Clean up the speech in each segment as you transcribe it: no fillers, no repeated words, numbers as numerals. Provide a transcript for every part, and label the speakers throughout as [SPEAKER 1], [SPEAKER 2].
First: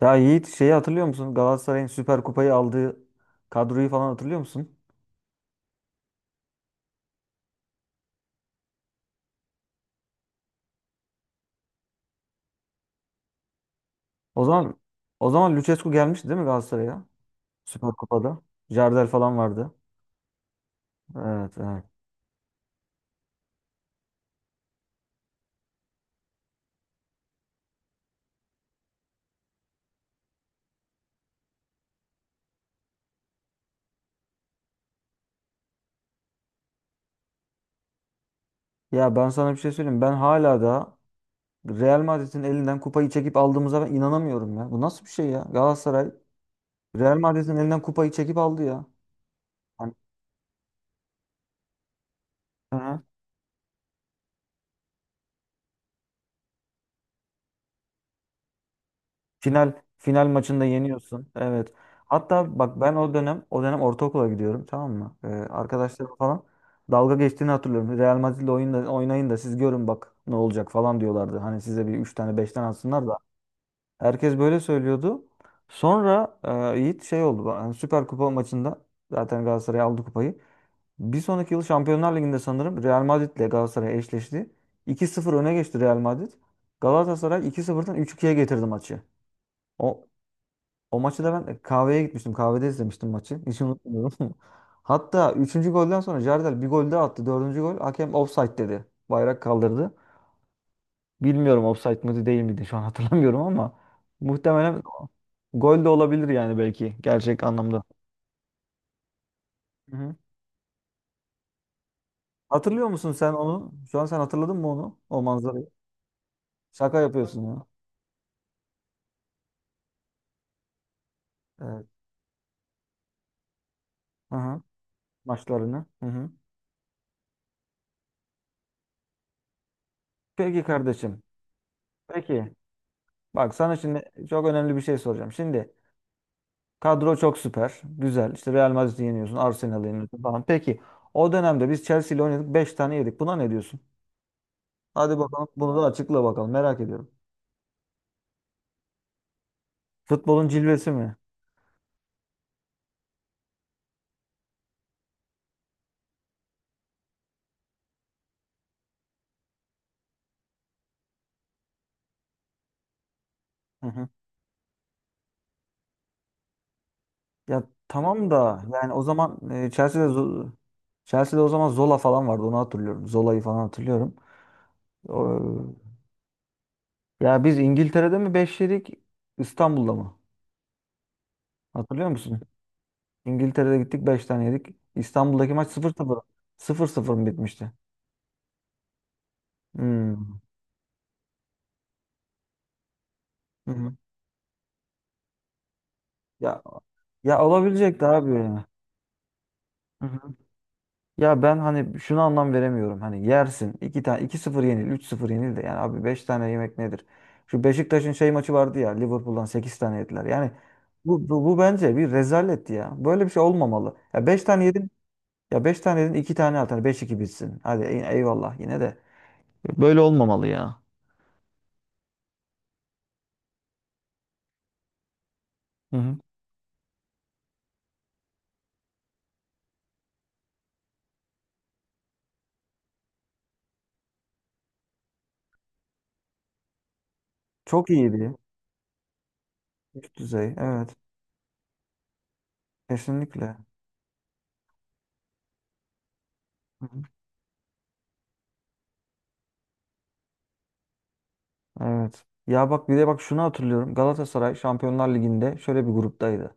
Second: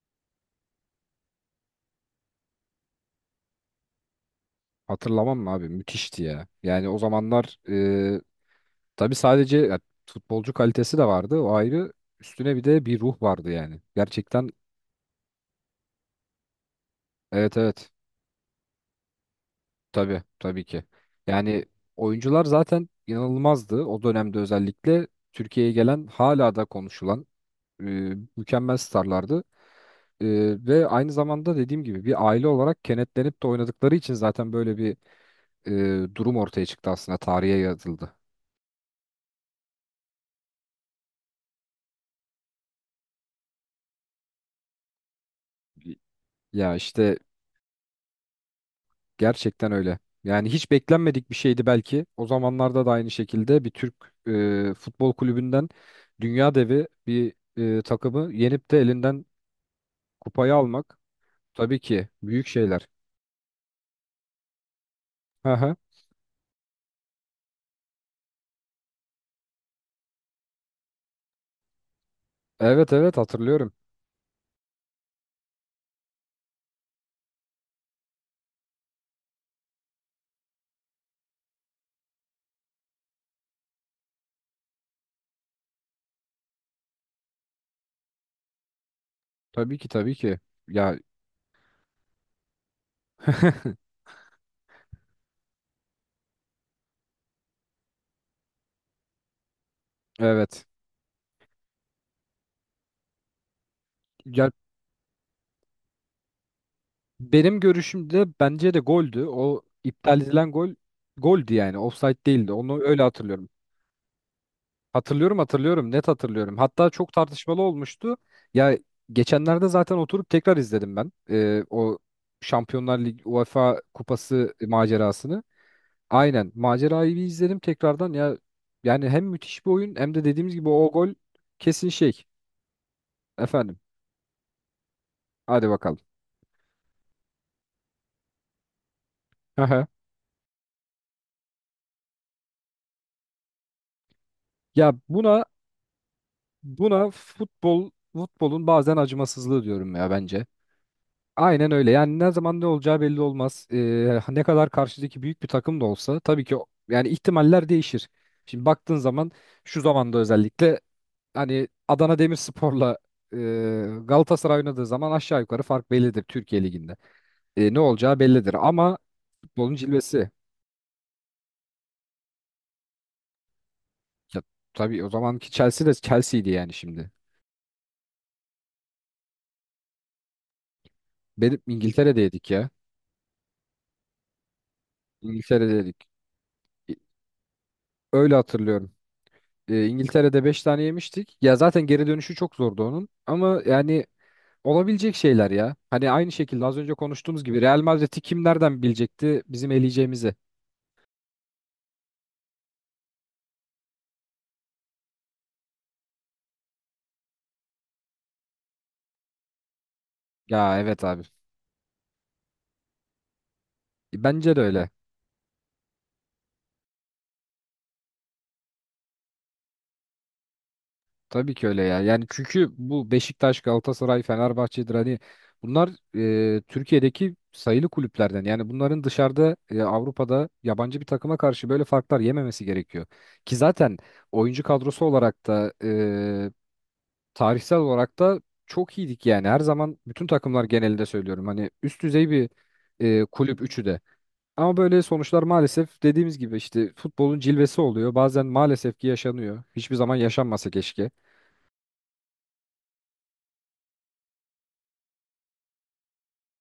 [SPEAKER 1] Ya Yiğit şeyi hatırlıyor musun? Galatasaray'ın Süper Kupayı aldığı kadroyu falan hatırlıyor musun?
[SPEAKER 2] Hatırlamam mı abi? Müthişti ya. Yani o zamanlar tabii sadece ya, futbolcu kalitesi de vardı. O ayrı. Üstüne bir de bir ruh vardı yani.
[SPEAKER 1] O
[SPEAKER 2] Gerçekten
[SPEAKER 1] zaman o zaman Lucescu gelmişti değil mi Galatasaray'a?
[SPEAKER 2] evet evet.
[SPEAKER 1] Süper Kupa'da. Jardel falan vardı.
[SPEAKER 2] Tabii tabii ki.
[SPEAKER 1] Evet,
[SPEAKER 2] Yani
[SPEAKER 1] evet.
[SPEAKER 2] oyuncular zaten inanılmazdı. O dönemde özellikle Türkiye'ye gelen hala da konuşulan e, mükemmel starlardı. E, ve aynı zamanda dediğim gibi bir aile olarak kenetlenip de oynadıkları için zaten böyle bir durum ortaya çıktı aslında. Tarihe yazıldı.
[SPEAKER 1] Ya ben sana bir şey söyleyeyim. Ben hala da Real Madrid'in elinden kupayı çekip aldığımıza ben inanamıyorum ya. Bu nasıl bir şey ya? Galatasaray
[SPEAKER 2] Ya işte.
[SPEAKER 1] Real Madrid'in elinden kupayı çekip aldı ya.
[SPEAKER 2] Gerçekten
[SPEAKER 1] Hani,
[SPEAKER 2] öyle. Yani hiç beklenmedik bir şeydi belki. O
[SPEAKER 1] hı
[SPEAKER 2] zamanlarda da
[SPEAKER 1] hı.
[SPEAKER 2] aynı şekilde bir Türk futbol kulübünden dünya devi bir takımı yenip de elinden
[SPEAKER 1] Final final
[SPEAKER 2] kupayı
[SPEAKER 1] maçında
[SPEAKER 2] almak
[SPEAKER 1] yeniyorsun. Evet.
[SPEAKER 2] tabii ki büyük
[SPEAKER 1] Hatta bak
[SPEAKER 2] şeyler.
[SPEAKER 1] ben o dönem ortaokula gidiyorum, tamam mı? Ee,
[SPEAKER 2] Aha.
[SPEAKER 1] arkadaşlarım falan dalga geçtiğini hatırlıyorum. Real Madrid'le oynayın da siz görün bak ne olacak falan diyorlardı. Hani size bir 3 tane 5 tane
[SPEAKER 2] Evet
[SPEAKER 1] atsınlar
[SPEAKER 2] evet
[SPEAKER 1] da.
[SPEAKER 2] hatırlıyorum.
[SPEAKER 1] Herkes böyle söylüyordu. Sonra Yiğit şey oldu. Yani Süper Kupa maçında zaten Galatasaray aldı kupayı. Bir sonraki yıl Şampiyonlar Ligi'nde sanırım Real Madrid'le Galatasaray eşleşti. 2 sıfır öne geçti Real Madrid. Galatasaray iki sıfırdan 3-2'ye getirdi maçı.
[SPEAKER 2] Tabii ki
[SPEAKER 1] O,
[SPEAKER 2] tabii ki. Ya,
[SPEAKER 1] o maçı da ben kahveye gitmiştim. Kahvede izlemiştim maçı. Hiç unutmuyorum. Hatta üçüncü golden sonra Jardel bir gol daha attı. Dördüncü gol. Hakem offside dedi. Bayrak kaldırdı.
[SPEAKER 2] evet.
[SPEAKER 1] Bilmiyorum offside mıydı değil miydi şu an hatırlamıyorum ama
[SPEAKER 2] Ya
[SPEAKER 1] muhtemelen gol de olabilir yani, belki gerçek
[SPEAKER 2] benim
[SPEAKER 1] anlamda.
[SPEAKER 2] görüşümde bence de goldü. O
[SPEAKER 1] Hı hı.
[SPEAKER 2] iptal edilen gol goldü yani. Offside değildi. Onu
[SPEAKER 1] Hatırlıyor
[SPEAKER 2] öyle
[SPEAKER 1] musun sen
[SPEAKER 2] hatırlıyorum.
[SPEAKER 1] onu? Şu an sen hatırladın mı onu? O
[SPEAKER 2] Hatırlıyorum
[SPEAKER 1] manzarayı.
[SPEAKER 2] hatırlıyorum net hatırlıyorum. Hatta
[SPEAKER 1] Şaka
[SPEAKER 2] çok
[SPEAKER 1] yapıyorsun
[SPEAKER 2] tartışmalı
[SPEAKER 1] ya.
[SPEAKER 2] olmuştu. Ya geçenlerde zaten oturup tekrar izledim ben
[SPEAKER 1] Evet.
[SPEAKER 2] o Şampiyonlar Ligi UEFA
[SPEAKER 1] Hı
[SPEAKER 2] Kupası
[SPEAKER 1] hı.
[SPEAKER 2] macerasını.
[SPEAKER 1] Maçlarını. Hı hı.
[SPEAKER 2] Aynen macerayı bir izledim tekrardan ya, yani hem müthiş bir oyun hem de dediğimiz
[SPEAKER 1] Peki
[SPEAKER 2] gibi o gol
[SPEAKER 1] kardeşim.
[SPEAKER 2] kesin şey.
[SPEAKER 1] Peki. Bak
[SPEAKER 2] Efendim,
[SPEAKER 1] sana şimdi çok önemli bir şey soracağım.
[SPEAKER 2] hadi
[SPEAKER 1] Şimdi
[SPEAKER 2] bakalım.
[SPEAKER 1] kadro çok süper. Güzel. İşte Real Madrid'i yeniyorsun.
[SPEAKER 2] Aha.
[SPEAKER 1] Arsenal'ı yeniyorsun falan. Peki o dönemde biz Chelsea ile oynadık. Beş tane yedik. Buna ne diyorsun?
[SPEAKER 2] Ya
[SPEAKER 1] Hadi
[SPEAKER 2] buna
[SPEAKER 1] bakalım. Bunu da açıkla bakalım. Merak
[SPEAKER 2] buna
[SPEAKER 1] ediyorum.
[SPEAKER 2] futbolun bazen acımasızlığı diyorum ya bence.
[SPEAKER 1] Futbolun cilvesi mi?
[SPEAKER 2] Aynen öyle. Yani ne zaman ne olacağı belli olmaz. Ne kadar karşıdaki büyük bir takım da olsa tabii ki yani ihtimaller değişir. Şimdi baktığın zaman şu zamanda özellikle hani Adana Demirspor'la e,
[SPEAKER 1] Hı hı.
[SPEAKER 2] Galatasaray oynadığı zaman aşağı yukarı fark bellidir Türkiye Ligi'nde.
[SPEAKER 1] Ya
[SPEAKER 2] Ne olacağı
[SPEAKER 1] tamam
[SPEAKER 2] bellidir
[SPEAKER 1] da yani
[SPEAKER 2] ama
[SPEAKER 1] o zaman
[SPEAKER 2] futbolun cilvesi.
[SPEAKER 1] Chelsea'de o zaman Zola falan vardı. Onu hatırlıyorum. Zola'yı falan hatırlıyorum.
[SPEAKER 2] Ya, tabii o zamanki
[SPEAKER 1] O-
[SPEAKER 2] Chelsea de Chelsea'ydi yani şimdi.
[SPEAKER 1] Ya biz İngiltere'de mi 5 yedik? İstanbul'da mı?
[SPEAKER 2] Benim
[SPEAKER 1] Hatırlıyor musun?
[SPEAKER 2] İngiltere'deydik ya.
[SPEAKER 1] İngiltere'de gittik 5 tane yedik. İstanbul'daki maç sıfır
[SPEAKER 2] İngiltere'deydik.
[SPEAKER 1] 0 sıfır
[SPEAKER 2] E,
[SPEAKER 1] sıfır mı bitmişti?
[SPEAKER 2] Öyle hatırlıyorum.
[SPEAKER 1] Hmm.
[SPEAKER 2] İngiltere'de 5 tane yemiştik. Ya zaten geri dönüşü çok zordu onun. Ama
[SPEAKER 1] Hı hı.
[SPEAKER 2] yani olabilecek şeyler ya. Hani aynı şekilde
[SPEAKER 1] Ya
[SPEAKER 2] az önce
[SPEAKER 1] ya
[SPEAKER 2] konuştuğumuz gibi Real
[SPEAKER 1] olabilecekti
[SPEAKER 2] Madrid'i
[SPEAKER 1] abi
[SPEAKER 2] kim
[SPEAKER 1] ya.
[SPEAKER 2] nereden bilecekti bizim
[SPEAKER 1] Hı
[SPEAKER 2] eleyeceğimizi?
[SPEAKER 1] hı. Ya ben hani şunu anlam veremiyorum. Hani yersin. İki tane iki sıfır yenil, üç sıfır yenil de yani abi 5 tane yemek nedir? Şu Beşiktaş'ın şey maçı vardı ya, Liverpool'dan 8 tane yediler. Yani
[SPEAKER 2] Ya evet abi.
[SPEAKER 1] bu bence bir rezaletti ya. Böyle bir şey olmamalı. Ya 5
[SPEAKER 2] Bence de
[SPEAKER 1] tane
[SPEAKER 2] öyle.
[SPEAKER 1] yedin. Ya beş tane yedin iki tane at. Hani 5 2 bitsin. Hadi eyvallah yine de. Böyle olmamalı ya.
[SPEAKER 2] Tabii ki öyle ya. Yani çünkü bu Beşiktaş, Galatasaray, Fenerbahçe'dir hani, bunlar
[SPEAKER 1] Hı hı.
[SPEAKER 2] Türkiye'deki sayılı kulüplerden. Yani bunların dışarıda, Avrupa'da yabancı bir takıma karşı böyle farklar yememesi gerekiyor. Ki zaten oyuncu kadrosu olarak da tarihsel
[SPEAKER 1] Çok
[SPEAKER 2] olarak
[SPEAKER 1] iyiydi.
[SPEAKER 2] da çok iyiydik yani. Her zaman
[SPEAKER 1] Üst
[SPEAKER 2] bütün
[SPEAKER 1] düzey.
[SPEAKER 2] takımlar
[SPEAKER 1] Evet.
[SPEAKER 2] genelinde söylüyorum. Hani üst düzey bir kulüp
[SPEAKER 1] Kesinlikle.
[SPEAKER 2] üçü de. Ama böyle sonuçlar maalesef dediğimiz gibi işte futbolun cilvesi oluyor. Bazen maalesef ki yaşanıyor. Hiçbir zaman yaşanmasa keşke.
[SPEAKER 1] Evet. Ya bak, bir de bak şunu hatırlıyorum. Galatasaray Şampiyonlar Ligi'nde şöyle bir gruptaydı.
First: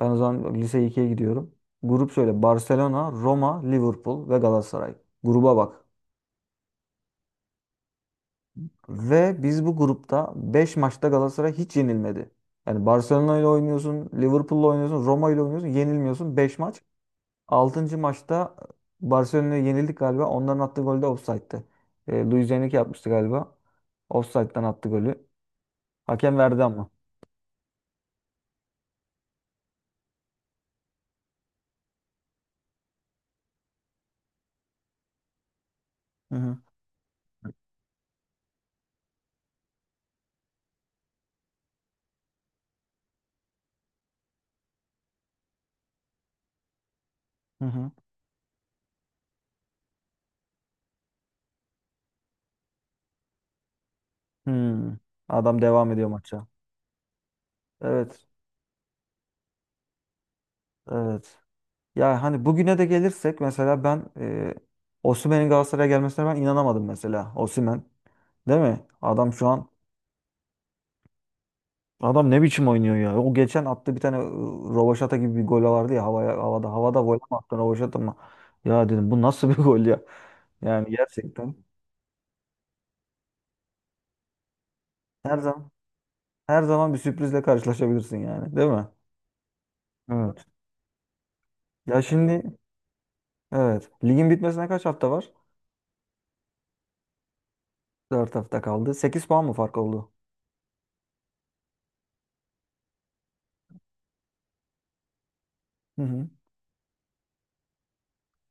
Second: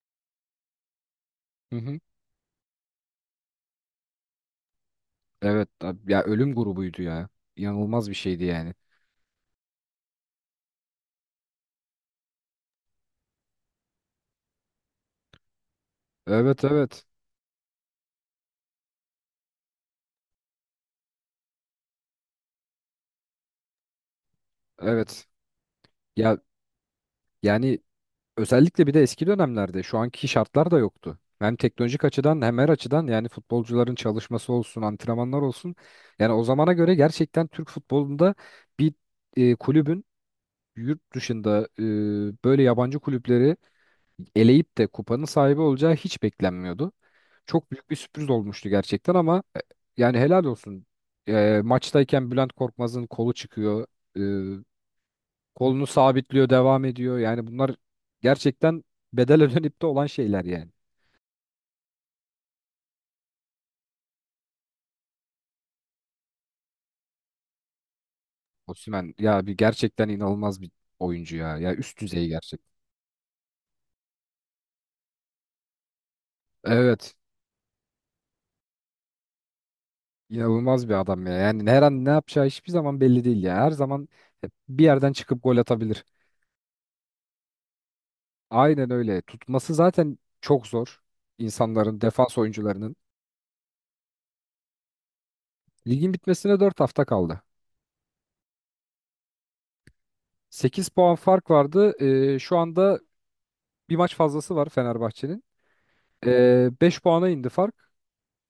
[SPEAKER 1] Ben o zaman lise 2'ye gidiyorum.
[SPEAKER 2] Hı hı.
[SPEAKER 1] Grup şöyle: Barcelona, Roma, Liverpool ve Galatasaray. Gruba
[SPEAKER 2] Evet
[SPEAKER 1] bak.
[SPEAKER 2] ya, ölüm grubuydu ya. İnanılmaz bir şeydi yani.
[SPEAKER 1] Ve biz bu grupta 5 maçta Galatasaray hiç yenilmedi. Yani Barcelona ile oynuyorsun, Liverpool'la oynuyorsun, Roma ile oynuyorsun, yenilmiyorsun. 5
[SPEAKER 2] Evet
[SPEAKER 1] maç.
[SPEAKER 2] evet.
[SPEAKER 1] Altıncı maçta Barcelona'ya yenildik galiba. Onların attığı gol de offside'tı. Luis Enrique yapmıştı galiba. Offside'dan attı golü.
[SPEAKER 2] Evet.
[SPEAKER 1] Hakem
[SPEAKER 2] Ya
[SPEAKER 1] verdi ama.
[SPEAKER 2] yani özellikle bir de eski dönemlerde şu anki şartlar da yoktu. Hem teknolojik açıdan hem her açıdan, yani futbolcuların çalışması olsun, antrenmanlar olsun. Yani
[SPEAKER 1] Hı
[SPEAKER 2] o
[SPEAKER 1] hı.
[SPEAKER 2] zamana göre gerçekten Türk futbolunda bir kulübün yurt dışında böyle yabancı kulüpleri eleyip de kupanın sahibi olacağı hiç beklenmiyordu.
[SPEAKER 1] Hı
[SPEAKER 2] Çok
[SPEAKER 1] hı.
[SPEAKER 2] büyük bir sürpriz olmuştu gerçekten ama, yani helal olsun. Maçtayken Bülent Korkmaz'ın kolu çıkıyor. E,
[SPEAKER 1] Hmm. Adam
[SPEAKER 2] Kolunu
[SPEAKER 1] devam ediyor maça.
[SPEAKER 2] sabitliyor, devam ediyor. Yani bunlar
[SPEAKER 1] Evet.
[SPEAKER 2] gerçekten bedel ödenip de olan şeyler yani.
[SPEAKER 1] Evet. Ya hani bugüne de gelirsek, mesela ben Osimhen'in Galatasaray'a gelmesine ben inanamadım mesela. Osimhen. Değil mi?
[SPEAKER 2] Osimhen
[SPEAKER 1] Adam
[SPEAKER 2] ya,
[SPEAKER 1] şu
[SPEAKER 2] bir
[SPEAKER 1] an
[SPEAKER 2] gerçekten inanılmaz bir oyuncu ya. Ya üst düzey
[SPEAKER 1] adam ne
[SPEAKER 2] gerçek.
[SPEAKER 1] biçim oynuyor ya. O geçen attı bir tane rövaşata gibi bir gol vardı ya, havaya havada havada gol
[SPEAKER 2] Evet.
[SPEAKER 1] mü attı rövaşata mı? Ya dedim bu nasıl bir gol ya?
[SPEAKER 2] inanılmaz
[SPEAKER 1] Yani
[SPEAKER 2] bir adam ya.
[SPEAKER 1] gerçekten
[SPEAKER 2] Yani her an ne yapacağı hiçbir zaman belli değil ya. Her zaman bir yerden
[SPEAKER 1] her
[SPEAKER 2] çıkıp gol
[SPEAKER 1] zaman,
[SPEAKER 2] atabilir.
[SPEAKER 1] her zaman bir sürprizle karşılaşabilirsin yani, değil mi?
[SPEAKER 2] Aynen öyle. Tutması zaten
[SPEAKER 1] Evet.
[SPEAKER 2] çok zor. İnsanların,
[SPEAKER 1] Ya
[SPEAKER 2] defans
[SPEAKER 1] şimdi,
[SPEAKER 2] oyuncularının.
[SPEAKER 1] evet. Ligin bitmesine kaç hafta var?
[SPEAKER 2] Ligin bitmesine 4 hafta kaldı.
[SPEAKER 1] 4 hafta kaldı. 8 puan mı fark oldu?
[SPEAKER 2] 8 puan fark vardı. Şu anda bir maç fazlası var Fenerbahçe'nin.
[SPEAKER 1] Hı hı.
[SPEAKER 2] 5 puana indi fark.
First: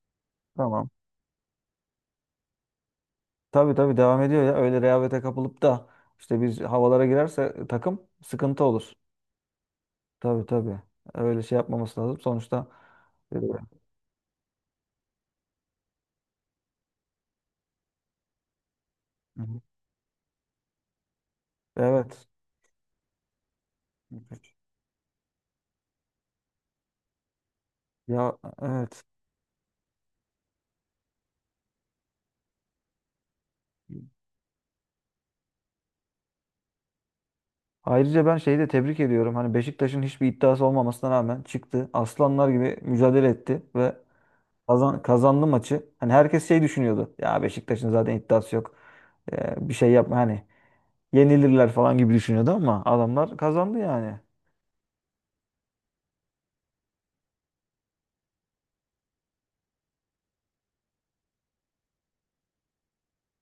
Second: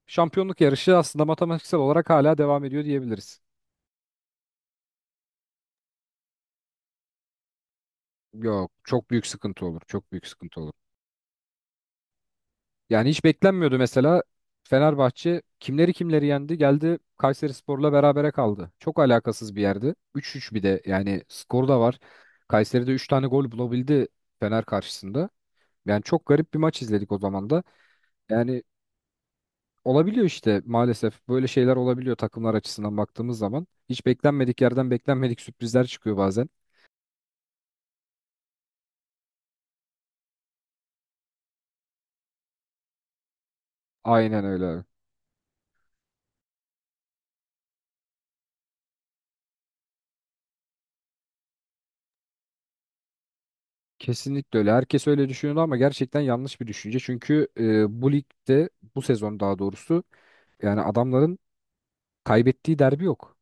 [SPEAKER 2] Şampiyonluk
[SPEAKER 1] Tamam.
[SPEAKER 2] yarışı aslında matematiksel olarak hala devam ediyor diyebiliriz.
[SPEAKER 1] Tabii tabii devam ediyor ya. Öyle rehavete kapılıp da işte biz havalara girerse takım sıkıntı
[SPEAKER 2] Yok,
[SPEAKER 1] olur.
[SPEAKER 2] çok büyük sıkıntı olur. Çok büyük
[SPEAKER 1] Tabii
[SPEAKER 2] sıkıntı olur.
[SPEAKER 1] tabii. Öyle şey yapmaması lazım. Sonuçta
[SPEAKER 2] Yani hiç
[SPEAKER 1] e, Hı
[SPEAKER 2] beklenmiyordu mesela Fenerbahçe kimleri kimleri yendi, geldi Kayserispor'la berabere kaldı. Çok alakasız bir
[SPEAKER 1] hı.
[SPEAKER 2] yerde. 3-3 bir de yani skor da var.
[SPEAKER 1] Evet.
[SPEAKER 2] Kayseri'de 3 tane gol bulabildi Fener karşısında. Yani çok garip bir maç izledik o zaman da.
[SPEAKER 1] Ya
[SPEAKER 2] Yani
[SPEAKER 1] evet.
[SPEAKER 2] olabiliyor işte, maalesef böyle şeyler olabiliyor takımlar açısından baktığımız zaman. Hiç beklenmedik yerden beklenmedik sürprizler çıkıyor bazen.
[SPEAKER 1] Ayrıca ben şeyi de tebrik ediyorum. Hani Beşiktaş'ın hiçbir iddiası olmamasına rağmen çıktı. Aslanlar gibi mücadele etti ve
[SPEAKER 2] Aynen öyle.
[SPEAKER 1] kazandı maçı. Hani herkes şey düşünüyordu. Ya Beşiktaş'ın zaten iddiası yok. Bir şey yapma hani. Yenilirler falan gibi düşünüyordu ama adamlar kazandı yani.
[SPEAKER 2] Kesinlikle öyle. Herkes öyle düşünüyordu ama gerçekten yanlış bir düşünce. Çünkü bu ligde, bu sezon daha doğrusu, yani adamların kaybettiği derbi yok.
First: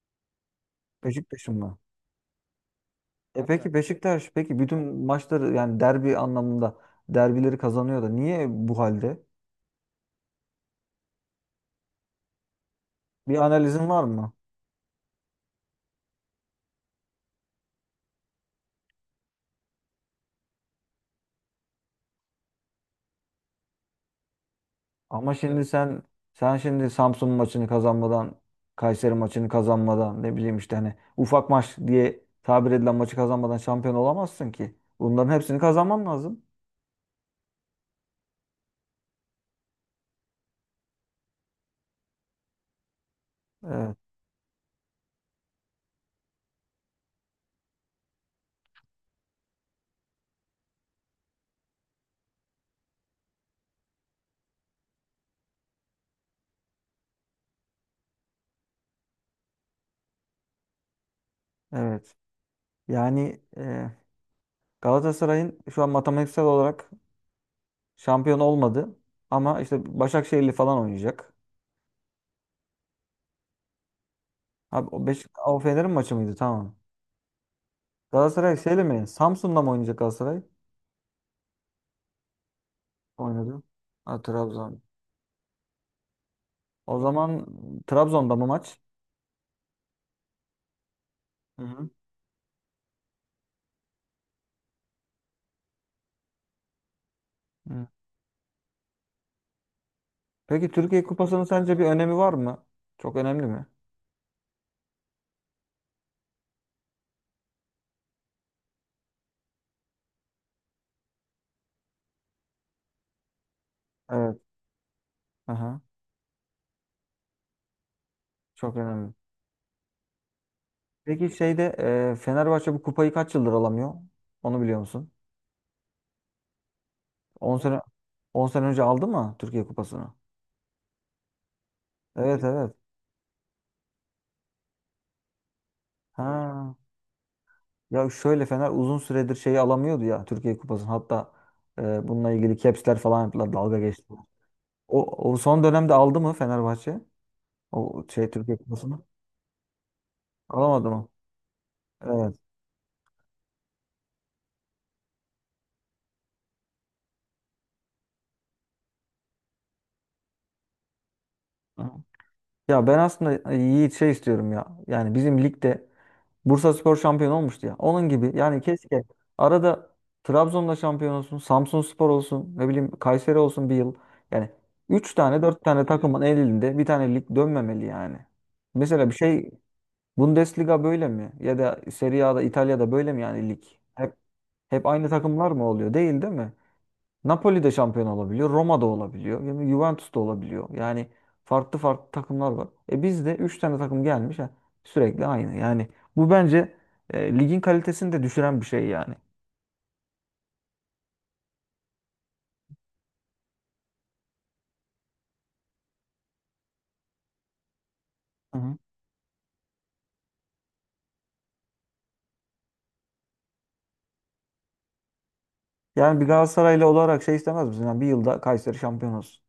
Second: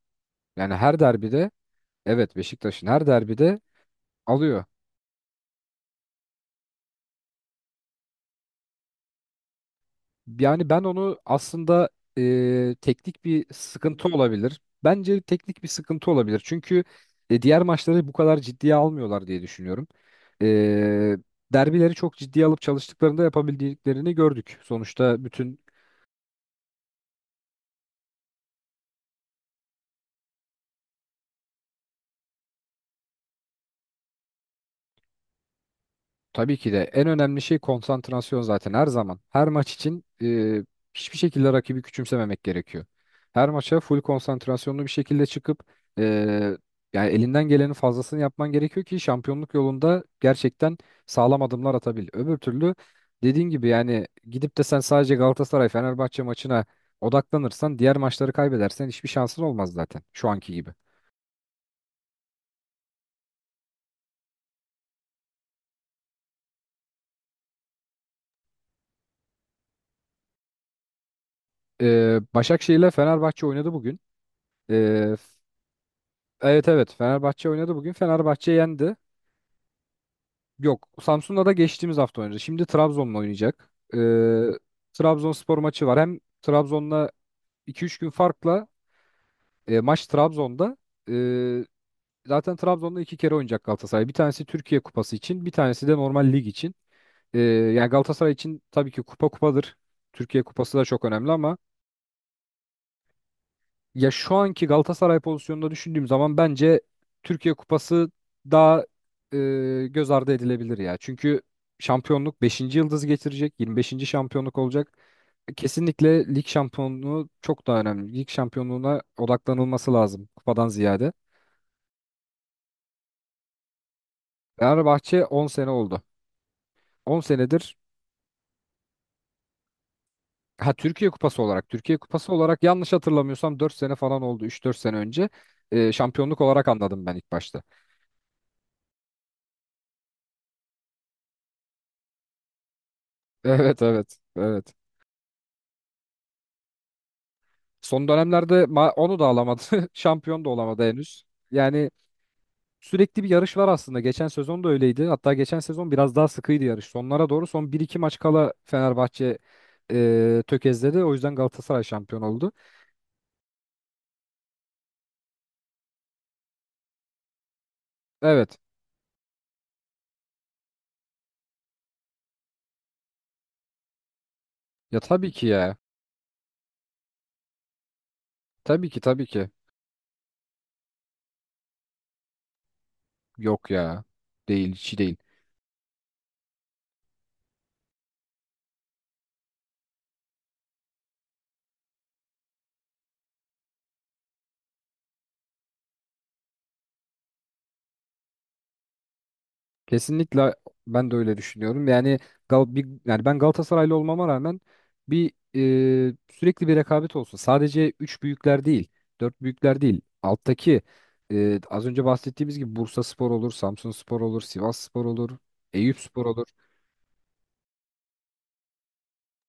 [SPEAKER 2] Yani her derbide,
[SPEAKER 1] Beşiktaş'ın mı?
[SPEAKER 2] evet, Beşiktaş'ın her
[SPEAKER 1] Tabii.
[SPEAKER 2] derbide
[SPEAKER 1] Peki
[SPEAKER 2] alıyor.
[SPEAKER 1] bütün maçları, yani derbi anlamında derbileri kazanıyor da niye bu halde?
[SPEAKER 2] Yani ben onu aslında, teknik
[SPEAKER 1] Bir
[SPEAKER 2] bir
[SPEAKER 1] analizin var
[SPEAKER 2] sıkıntı
[SPEAKER 1] mı?
[SPEAKER 2] olabilir. Bence teknik bir sıkıntı olabilir. Çünkü diğer maçları bu kadar ciddiye almıyorlar diye düşünüyorum. E, derbileri çok ciddiye alıp çalıştıklarında yapabildiklerini gördük. Sonuçta
[SPEAKER 1] Ama
[SPEAKER 2] bütün.
[SPEAKER 1] şimdi sen şimdi Samsun maçını kazanmadan, Kayseri maçını kazanmadan, ne bileyim işte hani ufak maç diye tabir edilen maçı kazanmadan şampiyon olamazsın ki. Bunların hepsini kazanman lazım.
[SPEAKER 2] Tabii ki de en önemli şey konsantrasyon zaten her zaman. Her maç için hiçbir şekilde rakibi küçümsememek gerekiyor. Her maça
[SPEAKER 1] Evet.
[SPEAKER 2] full konsantrasyonlu bir şekilde çıkıp e, yani elinden gelenin fazlasını yapman gerekiyor ki şampiyonluk yolunda gerçekten sağlam adımlar atabil. Öbür türlü dediğin gibi yani gidip de sen sadece Galatasaray Fenerbahçe maçına odaklanırsan, diğer maçları kaybedersen hiçbir şansın olmaz zaten şu anki gibi.
[SPEAKER 1] Evet. Yani Galatasaray'ın şu an matematiksel olarak şampiyon olmadı. Ama işte Başakşehir'li falan oynayacak.
[SPEAKER 2] Başakşehir ile Fenerbahçe oynadı bugün.
[SPEAKER 1] Abi o,
[SPEAKER 2] E,
[SPEAKER 1] Beş o Fener'in maçı mıydı?
[SPEAKER 2] Evet
[SPEAKER 1] Tamam.
[SPEAKER 2] evet, Fenerbahçe oynadı bugün. Fenerbahçe
[SPEAKER 1] Galatasaray şeyle
[SPEAKER 2] yendi.
[SPEAKER 1] mi? Samsun'da mı oynayacak Galatasaray?
[SPEAKER 2] Yok, Samsun'la da geçtiğimiz hafta oynadı. Şimdi Trabzon'la
[SPEAKER 1] Oynadı.
[SPEAKER 2] oynayacak.
[SPEAKER 1] Ha, Trabzon.
[SPEAKER 2] Trabzonspor maçı var. Hem
[SPEAKER 1] O
[SPEAKER 2] Trabzon'la
[SPEAKER 1] zaman
[SPEAKER 2] iki üç gün
[SPEAKER 1] Trabzon'da mı
[SPEAKER 2] farkla,
[SPEAKER 1] maç?
[SPEAKER 2] maç Trabzon'da.
[SPEAKER 1] Hı
[SPEAKER 2] Ee,
[SPEAKER 1] hı.
[SPEAKER 2] zaten Trabzon'da iki kere oynayacak Galatasaray. Bir tanesi Türkiye Kupası için, bir tanesi de normal lig için. Ee,
[SPEAKER 1] Hı.
[SPEAKER 2] yani Galatasaray için tabii ki kupa kupadır. Türkiye
[SPEAKER 1] Peki
[SPEAKER 2] Kupası da
[SPEAKER 1] Türkiye
[SPEAKER 2] çok önemli
[SPEAKER 1] Kupası'nın
[SPEAKER 2] ama.
[SPEAKER 1] sence bir önemi var mı? Çok önemli mi?
[SPEAKER 2] Ya şu anki Galatasaray pozisyonunda düşündüğüm zaman bence Türkiye Kupası daha göz ardı edilebilir ya. Çünkü şampiyonluk 5. yıldız getirecek, yirmi beşinci
[SPEAKER 1] Evet.
[SPEAKER 2] şampiyonluk olacak.
[SPEAKER 1] Aha,
[SPEAKER 2] Kesinlikle lig şampiyonluğu çok daha önemli. Lig
[SPEAKER 1] çok
[SPEAKER 2] şampiyonluğuna
[SPEAKER 1] önemli.
[SPEAKER 2] odaklanılması lazım kupadan ziyade.
[SPEAKER 1] Peki şeyde Fenerbahçe bu kupayı kaç yıldır alamıyor? Onu biliyor musun?
[SPEAKER 2] Fenerbahçe 10 sene oldu. On
[SPEAKER 1] 10
[SPEAKER 2] senedir
[SPEAKER 1] sene 10 sene önce aldı mı Türkiye Kupası'nı?
[SPEAKER 2] ha, Türkiye Kupası olarak, Türkiye Kupası
[SPEAKER 1] Evet,
[SPEAKER 2] olarak
[SPEAKER 1] evet.
[SPEAKER 2] yanlış hatırlamıyorsam 4 sene falan oldu, üç dört sene önce. Şampiyonluk olarak
[SPEAKER 1] Ha.
[SPEAKER 2] anladım ben ilk başta.
[SPEAKER 1] Ya şöyle, Fener uzun süredir şeyi alamıyordu ya, Türkiye Kupası'nı. Hatta bununla ilgili caps'ler falan yaptılar. Dalga
[SPEAKER 2] Evet,
[SPEAKER 1] geçtiler.
[SPEAKER 2] evet, evet.
[SPEAKER 1] O son dönemde aldı mı Fenerbahçe? O
[SPEAKER 2] Son
[SPEAKER 1] şey
[SPEAKER 2] dönemlerde
[SPEAKER 1] Türkiye Kupası'nı.
[SPEAKER 2] onu da alamadı. Şampiyon da olamadı
[SPEAKER 1] Alamadı mı?
[SPEAKER 2] henüz. Yani
[SPEAKER 1] Evet.
[SPEAKER 2] sürekli bir yarış var aslında. Geçen sezon da öyleydi. Hatta geçen sezon biraz daha sıkıydı yarış. Sonlara doğru, son bir iki maç kala Fenerbahçe tökezledi. O yüzden
[SPEAKER 1] Hı.
[SPEAKER 2] Galatasaray şampiyon oldu.
[SPEAKER 1] Ya ben aslında Yiğit şey istiyorum ya. Yani bizim ligde Bursaspor şampiyon olmuştu ya. Onun gibi
[SPEAKER 2] Evet.
[SPEAKER 1] yani, keşke arada Trabzon'da şampiyon olsun, Samsunspor olsun, ne bileyim Kayseri olsun bir yıl. Yani
[SPEAKER 2] Ya
[SPEAKER 1] üç
[SPEAKER 2] tabii
[SPEAKER 1] tane
[SPEAKER 2] ki
[SPEAKER 1] 4
[SPEAKER 2] ya.
[SPEAKER 1] tane takımın elinde bir tane lig dönmemeli yani.
[SPEAKER 2] Tabii ki
[SPEAKER 1] Mesela bir
[SPEAKER 2] tabii ki.
[SPEAKER 1] şey, Bundesliga böyle mi? Ya da Serie A'da, İtalya'da böyle mi yani lig?
[SPEAKER 2] Yok ya.
[SPEAKER 1] Hep
[SPEAKER 2] Değil,
[SPEAKER 1] hep
[SPEAKER 2] hiç
[SPEAKER 1] aynı
[SPEAKER 2] değil.
[SPEAKER 1] takımlar mı oluyor? Değil, değil mi? Napoli de şampiyon olabiliyor, Roma da olabiliyor, yani Juventus da olabiliyor. Yani farklı farklı takımlar var. E bizde 3 tane takım gelmiş ha, sürekli aynı. Yani bu bence ligin kalitesini de düşüren bir şey yani.
[SPEAKER 2] Kesinlikle ben de öyle düşünüyorum. Yani yani ben Galatasaraylı olmama rağmen bir, sürekli bir rekabet olsun. Sadece üç
[SPEAKER 1] Hı
[SPEAKER 2] büyükler
[SPEAKER 1] hı.
[SPEAKER 2] değil, dört büyükler değil. Alttaki az önce bahsettiğimiz gibi Bursaspor olur, Samsunspor olur, Sivasspor olur,
[SPEAKER 1] Yani bir
[SPEAKER 2] Eyüpspor olur.
[SPEAKER 1] Galatasaraylı olarak şey istemez misin? Yani bir yılda Kayseri şampiyon olsun.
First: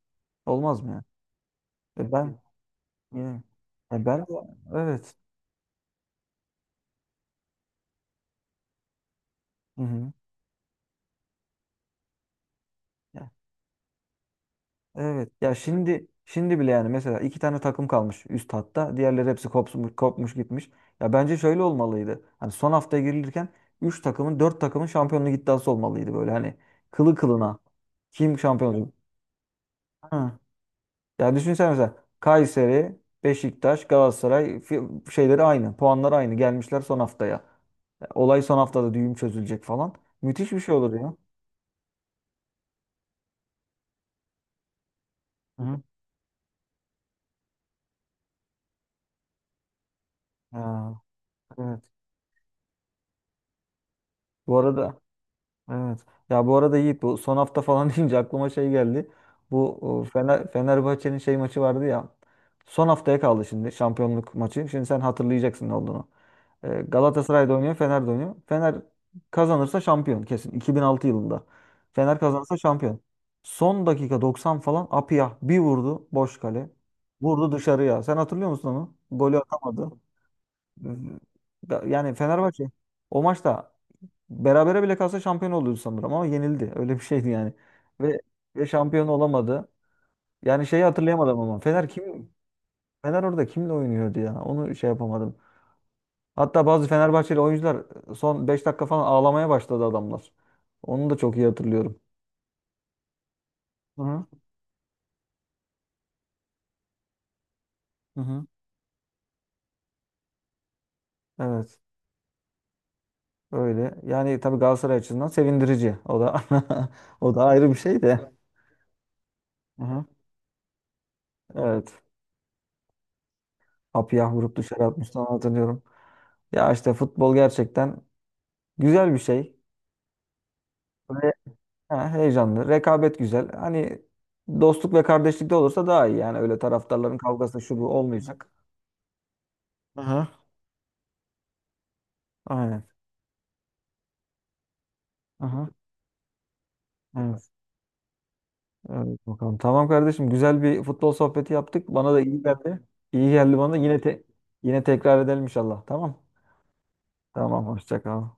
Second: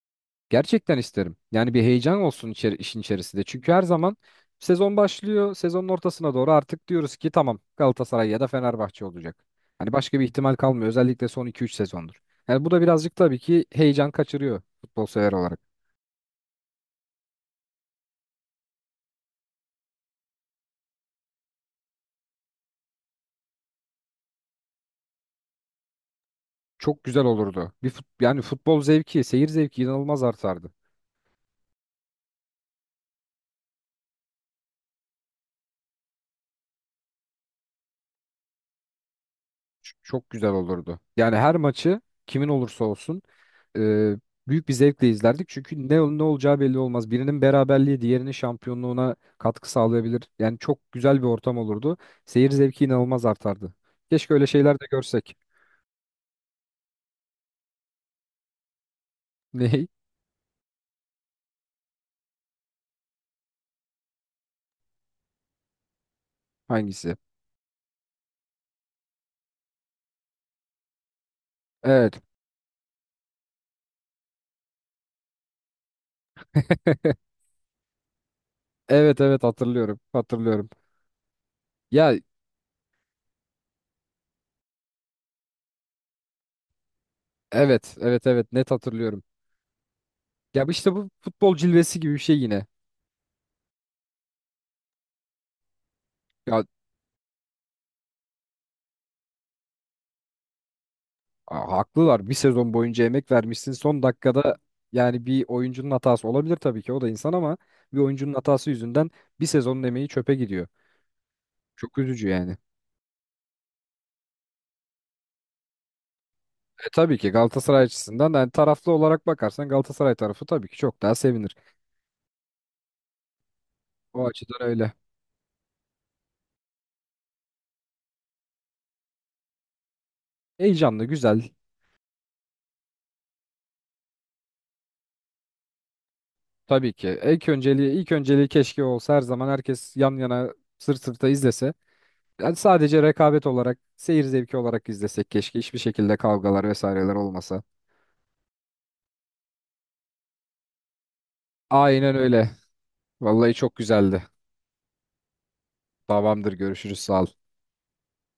[SPEAKER 1] Olmaz mı
[SPEAKER 2] Gerçekten isterim. Yani bir
[SPEAKER 1] yani? E
[SPEAKER 2] heyecan
[SPEAKER 1] ben
[SPEAKER 2] olsun işin
[SPEAKER 1] yani,
[SPEAKER 2] içerisinde. Çünkü her
[SPEAKER 1] yani
[SPEAKER 2] zaman
[SPEAKER 1] ben
[SPEAKER 2] sezon
[SPEAKER 1] evet.
[SPEAKER 2] başlıyor. Sezonun ortasına doğru artık diyoruz ki tamam, Galatasaray ya da Fenerbahçe olacak.
[SPEAKER 1] Hı
[SPEAKER 2] Hani
[SPEAKER 1] hı.
[SPEAKER 2] başka bir ihtimal kalmıyor. Özellikle son iki üç sezondur. Yani bu da birazcık tabii ki heyecan kaçırıyor futbol sever
[SPEAKER 1] Evet. Ya
[SPEAKER 2] olarak.
[SPEAKER 1] şimdi bile yani, mesela iki tane takım kalmış üst hatta. Diğerleri hepsi kopmuş, kopmuş gitmiş. Ya bence şöyle olmalıydı. Hani son hafta girilirken üç takımın, dört takımın şampiyonluk iddiası olmalıydı, böyle hani
[SPEAKER 2] Çok
[SPEAKER 1] kılı
[SPEAKER 2] güzel
[SPEAKER 1] kılına.
[SPEAKER 2] olurdu. Bir
[SPEAKER 1] Kim
[SPEAKER 2] yani
[SPEAKER 1] şampiyon
[SPEAKER 2] futbol
[SPEAKER 1] olacak?
[SPEAKER 2] zevki, seyir zevki inanılmaz
[SPEAKER 1] Ha.
[SPEAKER 2] artardı.
[SPEAKER 1] Ya düşünsene, mesela Kayseri, Beşiktaş, Galatasaray şeyleri aynı. Puanlar aynı. Gelmişler son haftaya. Ya olay son haftada düğüm çözülecek falan.
[SPEAKER 2] Çok güzel
[SPEAKER 1] Müthiş bir şey olur
[SPEAKER 2] olurdu.
[SPEAKER 1] ya.
[SPEAKER 2] Yani her maçı, kimin olursa olsun, e, büyük bir zevkle izlerdik.
[SPEAKER 1] Hı hı.
[SPEAKER 2] Çünkü ne olacağı belli olmaz. Birinin beraberliği diğerinin şampiyonluğuna katkı sağlayabilir. Yani çok
[SPEAKER 1] Ha,
[SPEAKER 2] güzel bir ortam
[SPEAKER 1] evet.
[SPEAKER 2] olurdu. Seyir zevki inanılmaz artardı. Keşke öyle
[SPEAKER 1] Bu
[SPEAKER 2] şeyler de
[SPEAKER 1] arada.
[SPEAKER 2] görsek.
[SPEAKER 1] Evet. Ya bu arada Yiğit, bu son hafta falan deyince aklıma şey geldi. Bu
[SPEAKER 2] Ney?
[SPEAKER 1] Fenerbahçe'nin şey maçı vardı ya. Son haftaya kaldı şimdi şampiyonluk maçı. Şimdi sen hatırlayacaksın ne olduğunu.
[SPEAKER 2] Hangisi?
[SPEAKER 1] Galatasaray'da oynuyor, Fener'de oynuyor. Fener kazanırsa şampiyon kesin. 2006 yılında. Fener
[SPEAKER 2] Evet.
[SPEAKER 1] kazanırsa şampiyon. Son dakika 90 falan, Apiyah bir vurdu boş kale. Vurdu dışarıya. Sen hatırlıyor musun onu?
[SPEAKER 2] Evet
[SPEAKER 1] Golü
[SPEAKER 2] evet
[SPEAKER 1] atamadı.
[SPEAKER 2] hatırlıyorum. Hatırlıyorum.
[SPEAKER 1] Yani
[SPEAKER 2] Ya
[SPEAKER 1] Fenerbahçe o maçta berabere bile kalsa şampiyon oluyordu sanırım ama yenildi. Öyle bir şeydi yani.
[SPEAKER 2] evet
[SPEAKER 1] Ve
[SPEAKER 2] evet evet,
[SPEAKER 1] ve
[SPEAKER 2] net
[SPEAKER 1] şampiyon
[SPEAKER 2] hatırlıyorum.
[SPEAKER 1] olamadı. Yani
[SPEAKER 2] Ya bu
[SPEAKER 1] şeyi
[SPEAKER 2] işte bu
[SPEAKER 1] hatırlayamadım
[SPEAKER 2] futbol
[SPEAKER 1] ama
[SPEAKER 2] cilvesi gibi bir şey yine.
[SPEAKER 1] Fener orada kimle oynuyordu ya? Onu şey yapamadım.
[SPEAKER 2] Ya
[SPEAKER 1] Hatta bazı Fenerbahçeli oyuncular son 5 dakika falan ağlamaya başladı adamlar. Onu da çok iyi hatırlıyorum.
[SPEAKER 2] Haklılar. Bir sezon boyunca emek vermişsin.
[SPEAKER 1] Hı
[SPEAKER 2] Son
[SPEAKER 1] hı.
[SPEAKER 2] dakikada yani bir oyuncunun hatası olabilir tabii ki. O da insan ama bir
[SPEAKER 1] Hı
[SPEAKER 2] oyuncunun
[SPEAKER 1] hı.
[SPEAKER 2] hatası yüzünden bir sezonun emeği çöpe gidiyor.
[SPEAKER 1] Evet.
[SPEAKER 2] Çok üzücü yani.
[SPEAKER 1] Öyle. Yani tabii Galatasaray açısından sevindirici. O da
[SPEAKER 2] Tabii ki
[SPEAKER 1] o da ayrı bir
[SPEAKER 2] Galatasaray
[SPEAKER 1] şey de.
[SPEAKER 2] açısından, yani taraflı olarak bakarsan
[SPEAKER 1] Hı hı.
[SPEAKER 2] Galatasaray tarafı tabii ki çok daha sevinir.
[SPEAKER 1] Evet.
[SPEAKER 2] O
[SPEAKER 1] Papiyah vurup
[SPEAKER 2] açıdan
[SPEAKER 1] dışarı
[SPEAKER 2] öyle.
[SPEAKER 1] atmıştı, onu hatırlıyorum. Ya işte futbol gerçekten güzel bir şey.
[SPEAKER 2] Heyecanlı, güzel.
[SPEAKER 1] Ha, heyecanlı. Rekabet güzel. Hani dostluk ve kardeşlikte olursa daha iyi. Yani öyle
[SPEAKER 2] Tabii
[SPEAKER 1] taraftarların
[SPEAKER 2] ki. İlk
[SPEAKER 1] kavgası şu bu
[SPEAKER 2] önceliği, ilk önceliği
[SPEAKER 1] olmayacak.
[SPEAKER 2] keşke olsa her zaman, herkes yan
[SPEAKER 1] Aha.
[SPEAKER 2] yana, sırt sırta izlese. Yani
[SPEAKER 1] Aynen.
[SPEAKER 2] sadece rekabet olarak, seyir zevki olarak izlesek keşke.
[SPEAKER 1] Aha.
[SPEAKER 2] Hiçbir şekilde kavgalar vesaireler
[SPEAKER 1] Evet.
[SPEAKER 2] olmasa.
[SPEAKER 1] Evet bakalım. Tamam kardeşim. Güzel bir futbol sohbeti yaptık. Bana
[SPEAKER 2] Aynen
[SPEAKER 1] da iyi
[SPEAKER 2] öyle.
[SPEAKER 1] geldi. İyi
[SPEAKER 2] Vallahi
[SPEAKER 1] geldi
[SPEAKER 2] çok
[SPEAKER 1] bana. Yine
[SPEAKER 2] güzeldi.
[SPEAKER 1] yine tekrar edelim inşallah. Tamam.
[SPEAKER 2] Tamamdır, görüşürüz, sağ ol.
[SPEAKER 1] Tamam. Hoşça kal.